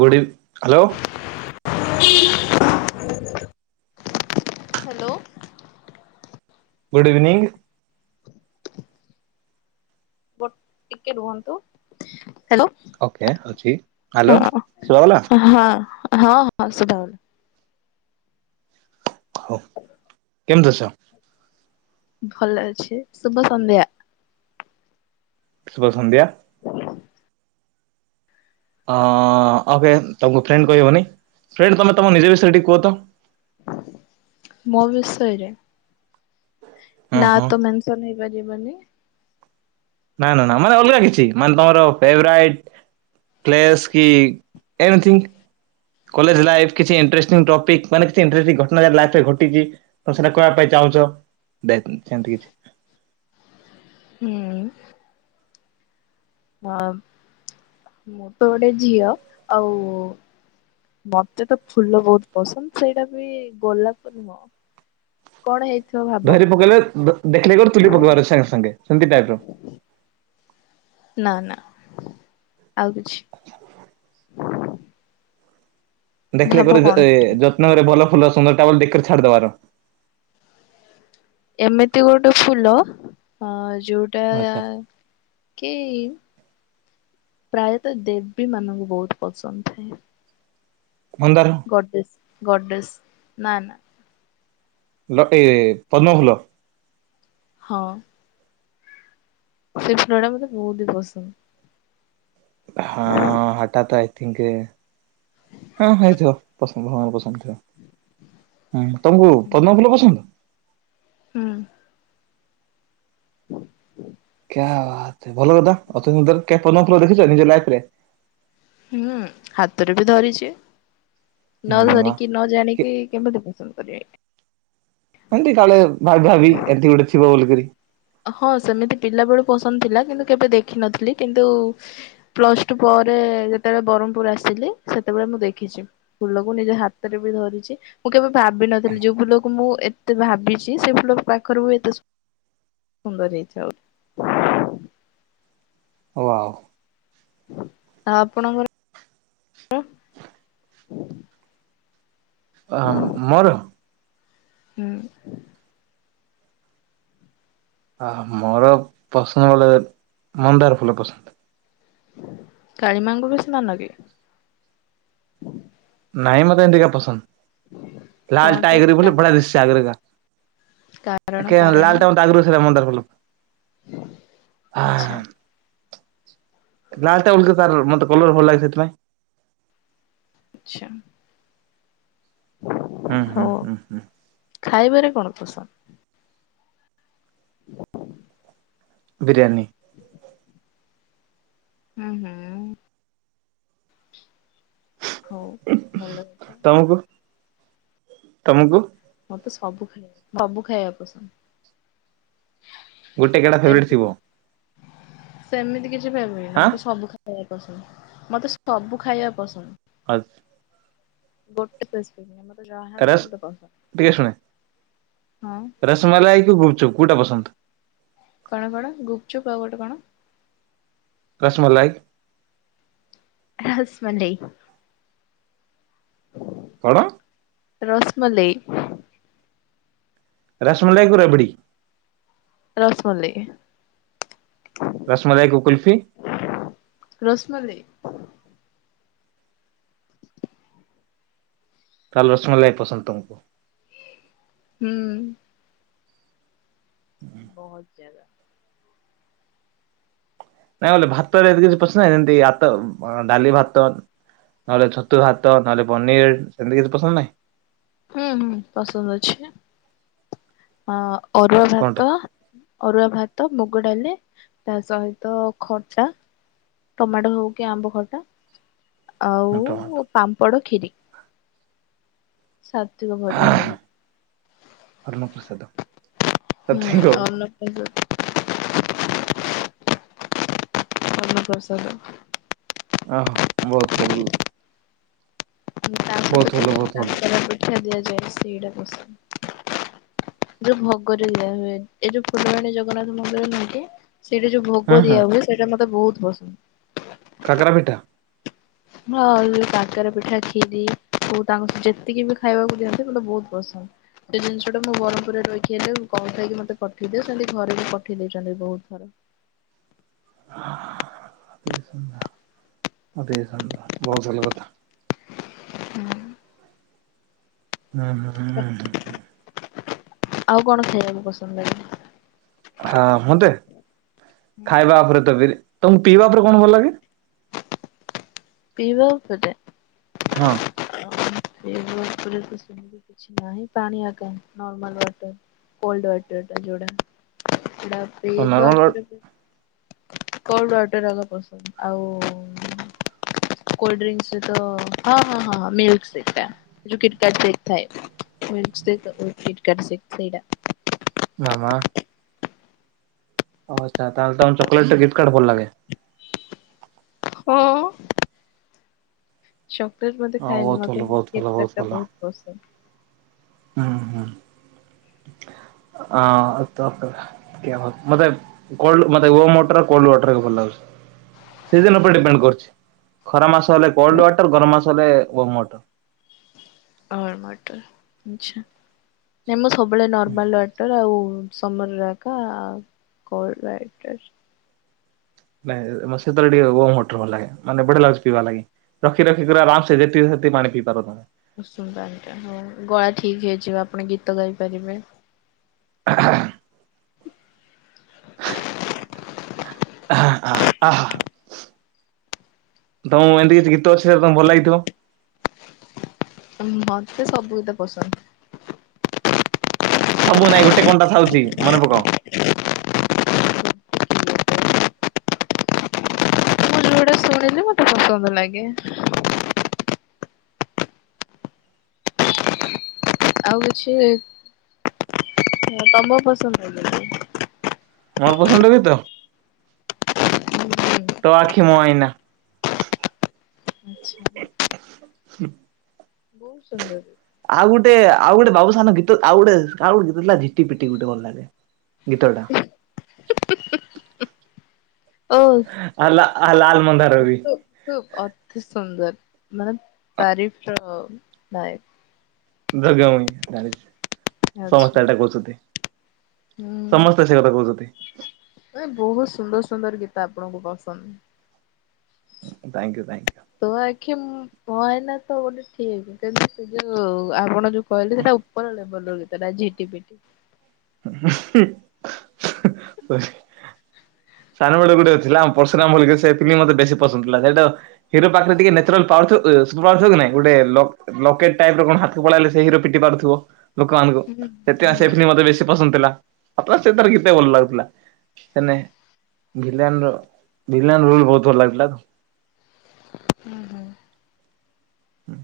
ଗୁଡ଼ଇଭ୍ hello. କି। Hello good evening. But ଟିକେ ରୁହନ୍ତୁ, ହ୍ୟାଲୋ। ଓକେ ଅଛି ହ୍ୟାଲୋ ହଁ, ଶୁଭାଗଲା ହଁ, ହଁ, ହଁ ଶୁବା ହଉଲା। ହଉ, କେମିତି ଅଛ? ଭଲ ଅଛି ଶୁଭ ସନ୍ଧ୍ୟା। ଶୁଭ ସନ୍ଦ୍ୟା। ହଁ। ଅଁ, ଅ, ଫେନ୍ ତୋମ ଫ୍ରେଣ୍ଡ କହି ହବନି। ଫ୍ରେଣ୍ଡ ତୋମେ ତମ ନିଜେ ବିଷୟରେ ଟିକେ କୁହ ତ। ମୋ ବିଷୟରେ? ହଁ ନାଁ ହଁ ତ ମେନସନ୍ ହେଇପାରିବନି। ନା ନା ମାନେ ଅଲଗା କିଛି ମାନେ ତୋମର ଫେବରାଇଟ୍। ପ୍ଲେସ୍ କି ଏନିଥିଙ୍ଗ କଲେଜ୍ ଲାଇଫ୍ କିଛି ଇଣ୍ଟରେଷ୍ଟିଙ୍ଗ ଟପିକ୍ ମାନେ କି କି ଇଣ୍ଟରେଷ୍ଟିଙ୍ଗ ଘଟଣା ଯା ଲାଷ୍ଟେ ରେ ଘଟିଚି ତ ସେଟା କହିବାପାଇଁ ଚାହୁଁଚ। ବେକ୍ ସେମିତି କିଛି। ହୁଁ। ହଁ ମୁଁ ତ ଗୋଟେ ଝିଅ ଆଉ ମୋତେ ତ ଫୁଲ ବହୁତ ପସନ୍ଦ। ସେଇଟା ବି ଗୋଲାପ ନୁହଁ। କଣ ହେଇଥିବ ଭା ଧରି ପକେଇଲେ। ଦେ- ଦେଖିଲେ ଗର ତୁଲି ପକେଇବାର ସାଙ୍ଗେ ସାଙ୍ଗେ ସେମିତି ଟାଇପ୍ ର। ନା, ନା ଆଉ କିଛି। [inaudible] ଦେଖିଲେ ଭାବ କୋଉଠି କଣ ଯେ ଏ ହେଇଥିବ ଯତ୍ନ କରି ଭଲ ଫୁଲ ସୁନ୍ଦରଟା ବୋଲି ଦେଖ କରି ଛାଡିଦେବାର। ଏମିତି ଗୋଟେ ଫୁଲ ଅ, ଯୋଉଟା ଆଚ୍ଛା କି ପ୍ରାୟତଃ ଦେବୀ ମାନଙ୍କୁ ବହୁତ ପସନ୍ଦ ଥାଏ। ମନ୍ଦାର। ଗଡେସ ଗଡେସ ନା ନା। ଲକେ ପଦ୍ମଫୁଲ। ହଁ। ସେ ଫୁଲ ଟା ମତେ ବହୁତି ପସନ୍ଦ। ହଁ ହଠାତ [unintelligible] ହଁ ହେଇଥିବ ପସନ୍ଦ ଭଗବାନ ପସନ୍ଦ। ହଁ ତମକୁ ପଦ୍ମ ଫୁଲ ପସନ୍ଦ? ହୁଁ। [inaudible] [unintelligible] ଭଲ କଥା ଅତି ସୁନ୍ଦର କେବେ ପଦ୍ମ ଫୁଲ ଦେଖିଚ ନିଜ ଲାଇଫ ରେ। ହୁଁ ହାତରେ ବି ଧରିଛି ମା ନ ମା ମା ଧରିକି ନ କି ଜାଣିକି କେମିତି ପସନ୍ଦ କଲି। ଏମତି କାଳେ ଭାବି ଭାବି ଏମିତି ଗୋଟେ ଥିବ ବୋଲି କରି। ହଁ ସେମିତି ପିଲା ବେଳୁ ପସନ୍ଦ ଥିଲା କିନ୍ତୁ କେବେ ଦେଖିନଥିଲି କିନ୍ତୁ। ପ୍ଲସ ଟୁ ପରେ ଯେତେବେଳେ ବ୍ରହ୍ମପୁର ଆସିଲି ସେତେବେଳେ ମୁଁ ଦେଖିଛି। ଫୁଲକୁ ନିଜ ହାତରେ ବି ଧରିଛି। ମୁଁ କେବେ ଭାବିିନଥିଲି ଯୋଉ ଫୁଲକୁ ମୁଁ ଏତେ ଭାବିଛି ସେ ଫୁଲ ପାଖରୁ ମୁ ଏତେ ଶୁ ସୁନ୍ଦର ହେଇଥିବ ବୋଲି। ୱାଓ। ଆଉ ଆପଣଙ୍କର। [inaudible] ଆ ମୋର। ହୁଁ। ଅ ହ ମୋର ପସନ୍ଦ ବୋଲେ ମନ୍ଦାର ଫୁଲ ପସନ୍ଦ। କାଳିମାଙ୍କୁ ବେଶୀ ମାନ କି? ନାଇଁ ମତେ ଏମନ୍ତିକା ପସନ୍ଦ କଣ ଲାଲ ଟାଇଗର ବୋଲି ପାଇଁ? ବଡ଼ିଆ ଦିଶୁଚି ଆଗରୁ କା କାରଣ ଏକେ କାରଣ ଲାଲ ଟା ଆଗରୁ ସେଟା ମନ୍ଦାର ଫଲ ଆଚ୍ଛା ଆହା। ଲାଲ୍ ଟା ବୋଲି ତ ତାର ମତେ କଲର୍ ଲାଗେ ସେଥିପାଇଁ। ଆଚ୍ଛା। ଉଁ ହୁଁ ହଉ ହୁଁ ହୁଁ ହୁଁ। ଖାଇବାରେ କଣ ପସନ୍ଦ? [inaudible] ବିରିୟାନୀ। [inaudible] ହୁଁ ହୁଁ। ହଉ ଭଲ କଥା। ତମୁକୁ। ତମୁକୁ। ମତେ ସବୁ ଖାଇବା ସବୁ ଖାଇବା ପସନ୍ଦ। ଗୋଟେ କେଡା ଫେବେରେଟ ଏମତି ଥିବ। ସେମିତି କିଛି ଫେଭରେଟ୍ ନୁଅ ହଁ ମତେ ସବୁ ଖା ଖାଇବା ପସନ୍ଦ୍ ମତେ ସବୁ ଖାଇବା ପସନ୍ଦ। ଆ ଗୋଟେ ସ୍ପେଶିଫିକ ନୁହେଁ ମତେ ଯାହା ରସ ଦେଲେ ମତେ ପସନ୍ଦ ଟିକେ ଶୁଣେ ହଁ। ରସମଲାଇ କି ଗୁପଚୁପ କଉଟା ପସନ୍ଦ? କଣ କଣ ଗୁପଚୁପ୍ ଆଉ ଗୋଟେ କଣ? କସ ମଲାଇ। ହ ରସମଲେଇ। କଣ? ରସ୍ମମଲେଇ। ରସମଲେଇକୁ ରାବିଡି। ରସମଲେଇ। ରସମଲେଇକୁକୁଲୁଫି। ରସମଲେଇ। ତାହେଲେ ରସମଲେଇପସନ୍ଦ ତମକୁ। ହୁଁ। ବହୁତ ଜାଗା। ନାଇଁ ବଲେ ଭାତ ଯେମିତି ପସନ୍ଦ ସେମିତି ଆତ ଡାଲି ଭାତ। ନହେଲେ ଛତୁ ଭାତ ନହେଲେ ପନିର ସେମିତି କିଛି ପସନ୍ଦ ନାହିଁ। ହୁଁ ହୁଁ ପସନ୍ଦ ଅଛି ନା ଅଅରୁଆ କଣଟା ଭାତ। ଅରୁଆ ଭାତ ମୁଗ ଡାଲି ତା ସହିତ ଖଟା। ଟମାଟୋ ହଉ କି ଆମ୍ବ ଖଟା ଆଉ ଟମାଟୋ ପାମ୍ପଡ ଖିରି। ସାତିକ ଭୋଜନ ହରଣ ଯୋଉ ପ୍ରସାଦ ହୁଁ ସତ ଅନ୍ନ। କହୁ [unintelligible] ଅନ୍ନପ୍ରସାଦ। ଓୋ ମୋର ଥବୁଲୁ। ବହୁତ ଭଲ ବହୁତ ଭଲ। ଦଆ ଜାଏଶ୍ରୀରାପସରା। [unintelligible] ଯୋଉ ଭଗରେ ଦିଆ ହୁଏ ଏଇ ଯୋଉ ପୁଲବାଣୀ ଜଗନ୍ନାଥ ମନ୍ଦିରରେ ନାଗେ। ସେଇଟା ଯୋଉ ହଁ ଭୋଗ ହଁ ଦିଆ ହୁଏ ସେଇଟା ମତେ ବହୁତ ପସନ୍ଦ। କାକରା ପିଠା। ହ କାକରାପିଠା କ୍ଷୀରି ତାଙ୍କ ଯେତିକି ବି ଖାଇବାକୁ ଦିଅନ୍ତି ମତେ ବହୁତ ପସନ୍ଦ। ସେ ଜିନିଷ ଟା ମୁ ବରର୍ମ ପୁରୁ ରେ ରହିଛି ଆଇ କଲଥାଇକି ମତେ ପଠେଇଦିଅ ସେମିତି ଘରେ ବି ପଠେଇ ଦେଇଛନ୍ତି ବହୁତ ଥର। ଷ୍ଟେସନବହୁତ ଭଲ କଥା। [unintelligible] ହୁଁ ହୁଁ ହୁଁ ହଁଁ। ଆଉ କଣ ଖାଇବାକୁ ପସନ୍ଦଲାଗେ? ହଁ ହୁଁ। ମୁନ୍ଦେଖାଇବା ଉପରେ ତ ବି ତମକୁ ପିଇବା ଉପରେ କଣ ଭଲ ଲାଗେ? ପିଇବାକୁ କେତେ ହଁ। [unintelligible] ପିଇବା ଉପରେ ତ ସେମିତି କିଛି ନାହିଁ ପାଣି ଆକାର ନର୍ମଲୱଟର କୋଲୱଟର ଟା ଯୋଟା। [unintelligible] ଲ ତ ପିଇବା ନର୍ମାଲ ଉପରେ ବିକେଲ୍ଡ ୱଟର ଆଗ ପସନ୍ଦ ଆଉ। କୋଲଡ୍ରିଂକ୍ ତ ହଁ ହଁ ହଁ ମିିଲ୍କ୍ ସେଟା। ଯେଉଁ କିଟି କଟେଥାଏ ମିସି ଥାଏ କିଟିକାଟେ ସେଇଟା। ମାମା। ଓ ଆଚ୍ଛା। ତାହେଲେ ତମେ ଚକଲେଟ କିଟିକାଟେ ଭଲ ଲାଗେ। [unintelligible] ହୁ ଉ ଚକଲେଟ ହଁ ମତେଖାଏନି ବହୁତ ଭଲ ମତେ ବହୁତ ଭଲ କିଟକାଟା ଟା ଭଲ ବହୁତ ପସନ୍ଦ। ହୁଁ ହୁଁ ଆଉ ତାପରେ। ମେତେକୋଲମୋଟର କୋଲଡୱଟର ଭଲ ଲାଗୁଛି। ସିଜିନ ଉପରେ ଡିପେଣ୍ଡ କରୁଛି ଖରା ମାସ ହେଲେ କୋଲ୍ଡ ୱାଟର ଗରମ ମାସ ହେଲେ ଓମ୍ ୱାଟର। ୱଡମଟରଆଛା ନାଇ ମୁଁ ସବୁବେଳେ ନର୍ମାଲୱଟର। ଟଲ ଆଉ ସମର ରାଗା ଆ -କେଲ୍ଡ ୱଟର। ନାଇଁ ମ ସେତେଳେ ଟିକେ ଓଲ୍ଡମଟର ଭଲ ଲାଗୋ ମାନେ ବଢିଆ ଲାଗୁଛିପିଇବା ଲାଗେ। ରଖି ରଖି ଦୁରା ଲାଠଯେତିି ସେତିି ପାଣି ପିଇ ପାରତମେ। ଉଁସୁମୁ ପାଣିଟା ହ ଗଳା ଠିକ ହେଇଯିବ ଆପଣ ଗୀତ ଗାଇ ପାରିବେ। [unintelligible] ହଁ! ଆହା ଆହା ଆହା। ତମକୁ ଏମତି କିଛି ଗୀତ ଅଛି ଯାହା ତମକୁ ଭଲ ଲାଗିଥିବ? ମତେ ସବୁ ଗୀତ ପସନ୍ଦ। ସବୁ ନାଇଁ ଗୋଟେ କଣଟା ଥାଉଚି ମନେ ପକାଅ। ମୁଁ ଯୋଉଟା ଶୁଣିଲି ମତେ ପସନ୍ଦ ଲାଗେ। ଆଉ କିଛି ତମ ପସନ୍ଦ [inaudible] ମୋ ପସନ୍ଦ ଗୀତ? [inaudible] ତୋ ଆଖି ମୋ ଆଇନା। ଆଚ୍ଛା। ହୁଁ। ବୋହୁତ ସୁନ୍ଦର ଆଉ ଗୋଟେ ଆଉ ଗୋଟେ ବାବୁସାନ ଗୀତ ଆଉ ଗୋଟେ ଆଉ ଗୋଟ ଗୀତ ଥିଲା ଝିଟିପିଟି ଗୋଟେ ଭଲଲାଗେ। ଗୀତଟା। ଓ ଆଉ ଲା ଆ ଲାଲ ମନ୍ଦାର ବି। ତୁ ଅତି ସୁନ୍ଦର ମାନେ ତାରିଫର ନାଇ। ଝଗା ମୁଁଇ ଜାଣିଚି ଅଛି ସମସ୍ତେ ଏଟା କୋହୁଛନ୍ତି। ହୁଁ ସମସ୍ତେ ସେ କଥା କୋହୁଚନ୍ତି। ମାନେ ବୋହୁତ ସୁନ୍ଦର ସୁନ୍ଦର ଗୀତ ଆପଣଙ୍କୁ ପସନ୍ଦ। ଉଁ ଥାଙ୍କ୍ ୟୁ ଥାଙ୍କ୍ ୟୁ। ତୋ ଆଖି ଉମ୍ ମୋ ଆଇନା ତ ଗୋଟେ ଠିକ କିନ୍ତୁ ସେ ଯୋଉ ଆପଣ ଯୋଉ କହିଲେ ସେଟା ଓପର ଲେବଲର ଗୀତଟା ଝିଟିପିଟି। [inaudible] ସାନବେଳେ ଗୋଟେ ଥିଲା ପର୍ଶୁରାମ ବୋଲିକି ସେ ଫିଲମ୍ ମତେ ବେଶୀ ପସନ୍ଦ ଥିଲା ସେଇଟା ହିରୋ ପାଖରେ ଟିକେ ନେଚୁରାଲ ପାୱାର ଥିବ ଏ ସୁପର ପାୱାର ଥିବ କି ନାଇଁ ଗୋଟେ ଲକ୍ ଲକେଟ ଟାଇପର କଣ ହାତକୁ ପଳେଇଲେ ସେ ହିରୋ ପିଟି ପାରୁଥୁବ ଲୋକମାନଙ୍କୁ ହୁଁ ସେଥିପାଇଁ ସେ ହୁଁ ଫିଲିମ୍ ମତେ ବେଶୀ ପସନ୍ଦ ଥିଲା ଆଉ ପ୍ଲସ ସେ ତାର ଗୀତ ଭଲ ଲାଗୁଥୁଲା ହେନେ ଭିଲିଆନର ଭିଲିଆନ ରୋଲ ବୋହୁତ ଭଲ ଲାଗୁଥୁଲା। ଉଁହୁଁ। ହୁଁ।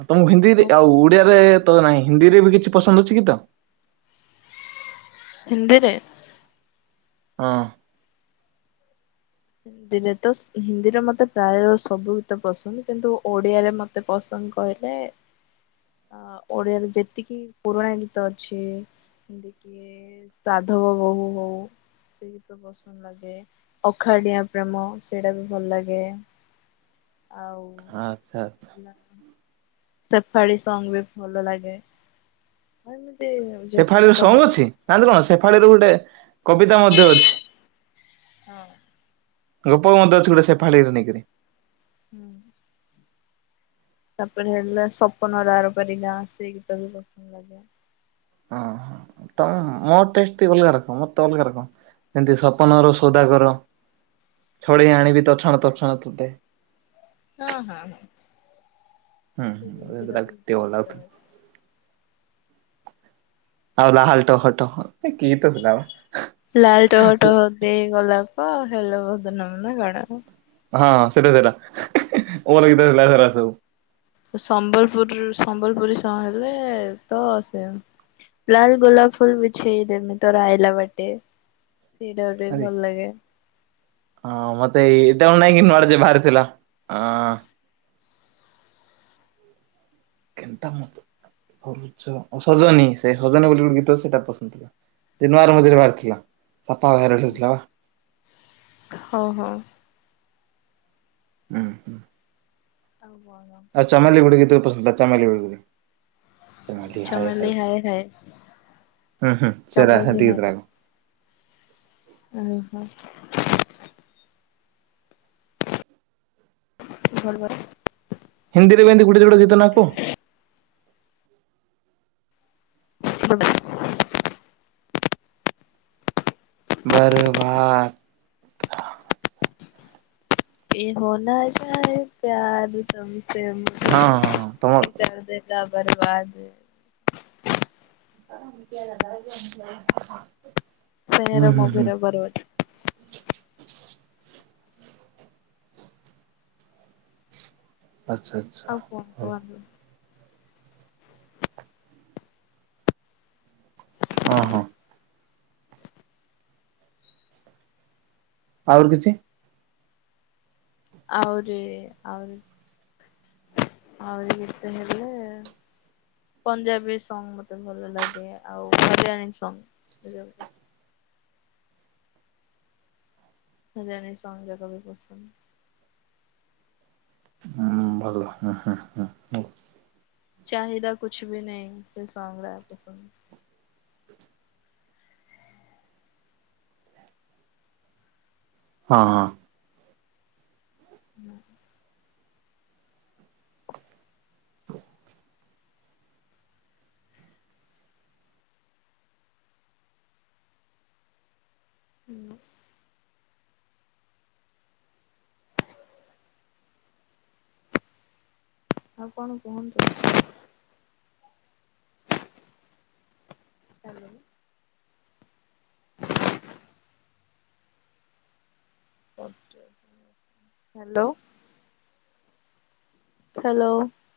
ଆଉ ତମକୁ ହିନ୍ଦୀରେ ଆଉ ଓଡିଆରେ ତ ନାହିଁ ହିନ୍ଦୀରେ ବି କିଛି ପସନ୍ଦ ଅଛି ଗୀତ? ହିନ୍ଦିରେ? ହଁ। ହିନ୍ଦୀରେ ତ ସ ହିନ୍ଦୀରେ ମତେ ପ୍ରାୟ ସବୁ ଗୀତ ପସନ୍ଦ କିନ୍ତୁ ଓଡ଼ିଆରେ ମ ତେ ପସନ୍ଦ କହିଲେ [inaudible] ଆ ଓଡିଆରେ ଯେତିକି ପୁରୁଣା ଗୀତ ଅଛି ଏମତିକି ଇଏ ସାଧବ ବୋହୁୂ ହୋଉ ସେଇ ଗୀତ ପସନ୍ଦ ଲାଗେ। ଅଖାଡିଆ ପ୍ରେମ ସେଇଟା ବି ଭଲ ଲାଗେ। ଆଉ ଆଚ୍ଛା ଆଚ୍ଛା ହେଲା ସେଫାଳି ସଙ୍ଗ୍ ବି ଭଲ ଲାଗେ ଆଉ ଏମିତି ସେଫାଳିର ଯେତିକି ସଙ୍ଗ ସବୁ ଅଛି ନାହାନେ କଣ ସେଫାଳିର ଗୋଟେ କବିତା ମଧ୍ୟ ଅଛି। ହଁ। ଲୋପାମୁଦ୍ରା ଅଛି ଗୋଟେ ସେଫାଳି ଗୀତ ନେଇକରି। ହୁଁଉଁ। ତାପରେ ହେଲା ସପନର ଆରପାରି ଗାଁ ସେଇ ଗୀତ ବି ପସନ୍ଦ ଲାଗେ। ଅଁହଁ ତମେ ମୋ ଟେଷ୍ଟି ଟିକେ ଅଲଗା ରଖ ମତେ ଅଲଗା ରଖ। ସେମତି ସପନର ସୌଦାଗର, ଛଡେଇ ଆଣିବି ତୋଛଣା ତୋଛଣା ତତେ। ଅଁ ହଁ ହଁ। ହୁଁ ସେ ହୁଁ ଏ ଜିନିଷଟା ଗୀତଟା ତ ଆକୁ କେତେ ମତେ ଭଲ ଲାଗୁଥିଲି। ଲାଗେ। ଆଉ ଲାଲ ଟହ ଟହ ଏ କି ଗୀତ ଥିଲାମ? ଲାଲ ଟହ ଟହ ଦେଇ ଗୋଲାପ ହାଲୋ ଭଦନାମ ନା କଣ ହଁଁ ସେଇଟା ଥିଲା [unintelligible] କଣ ଗୀତ ଥିଲା ସେରା ସବୁ ସମ୍ବଲପୁରରୁ ସମ୍ବଲପୁରୀ ସହ ହେଲେ ତ ସେ ଲାଲ ଗୋଲାପ ଫୁଲ ବିଛେଇ ଦେମି ତୋର ଆଇଲା ବାଟେ ସେଇଟା ଗୋଟେ ଆରେ ଭଲ ଲାଗେ। ହଁ ମତେ ଏଇ [unintelligible] ବାହାରି ଥିଲା ଅଁ। କେନ୍ତା ମୁତ? ସଜନୀ ସେ ସଜନୀ ବୋଲି ଗୋଟେ ଗୀତ ସେଇଟା ପସନ୍ଦ ଥିଲା ସେ ନୂଆର ମଝିରେ ବାହାରିଥିଲା। ପାପା [unintelligible] ହେଇଥିଲା ପା ହଁ ହଁ। ହୁଁ। ଆଉ କଣ? ଚାମଲି ଗୁଟେ ଗୀତ ପସନ୍ଦ ଥିଲା ଚେମେଲୀ ବୋଲି ଗୋଟେ ଚେମେଲୀ ହାଏ ହଏ ଚମଲି ହାଏ ହଁ ହୁଁ ସେରା ଚମଲି ସେମେତି ଗୀତ ଟା ହୁଁ ଓହୋ। [unintelligible] ହିନ୍ଦୀରେ ବିି ଏମିତି ଗୁଟେ ଯୁଡେ ଗୀତ ନା କୁହ? [unintelligible] ବରର୍ବାଦ ଏ ହନା ଚାଏ ପ୍ୟାର ତୁମସେ ହଁ ହଁ ହଁ ତମର ଲା ବରର୍ବାଦ [unintelligible] ହୁଁ ସେୟାଁର ହୁଁ ହୁଁ ମୁଭୀର [unintelligible] ଆଚ୍ଛା। ଆଚ୍ଛା। ଆଉ କଣ କୁହନ୍ତୁ? ହଁ ହଁ। ଆହୁରି କିଛି ଆଉରିି ଆଉରି ଆଉରି ଗୀତ ହେଲେ ପଞ୍ଜାବୀ ସଙ୍ଗ ମତେ ଭଲ ଲାଗେ ଆଉ ହରିୟାଣୀ ସଙ୍ଗ ହରିୟାଣୀ ସଙ୍ଗ ଜାକ ବି ପସନ୍ଦ। ହୁଁ ଭଲ ହଁ ହଁ ହଁଉଁ ଚାହିଦା କୁଛବି ନେହିଁ ସେ ସଙ୍ଗରା ପସନ୍ଦ। ହଁ ହଁ। ହୁଁ। ହାଲୋ। ଆଉ କଣ କୁହନ୍ତୁ? ହାଲୋ। [unintelligible] [unintelligible] Hello hello.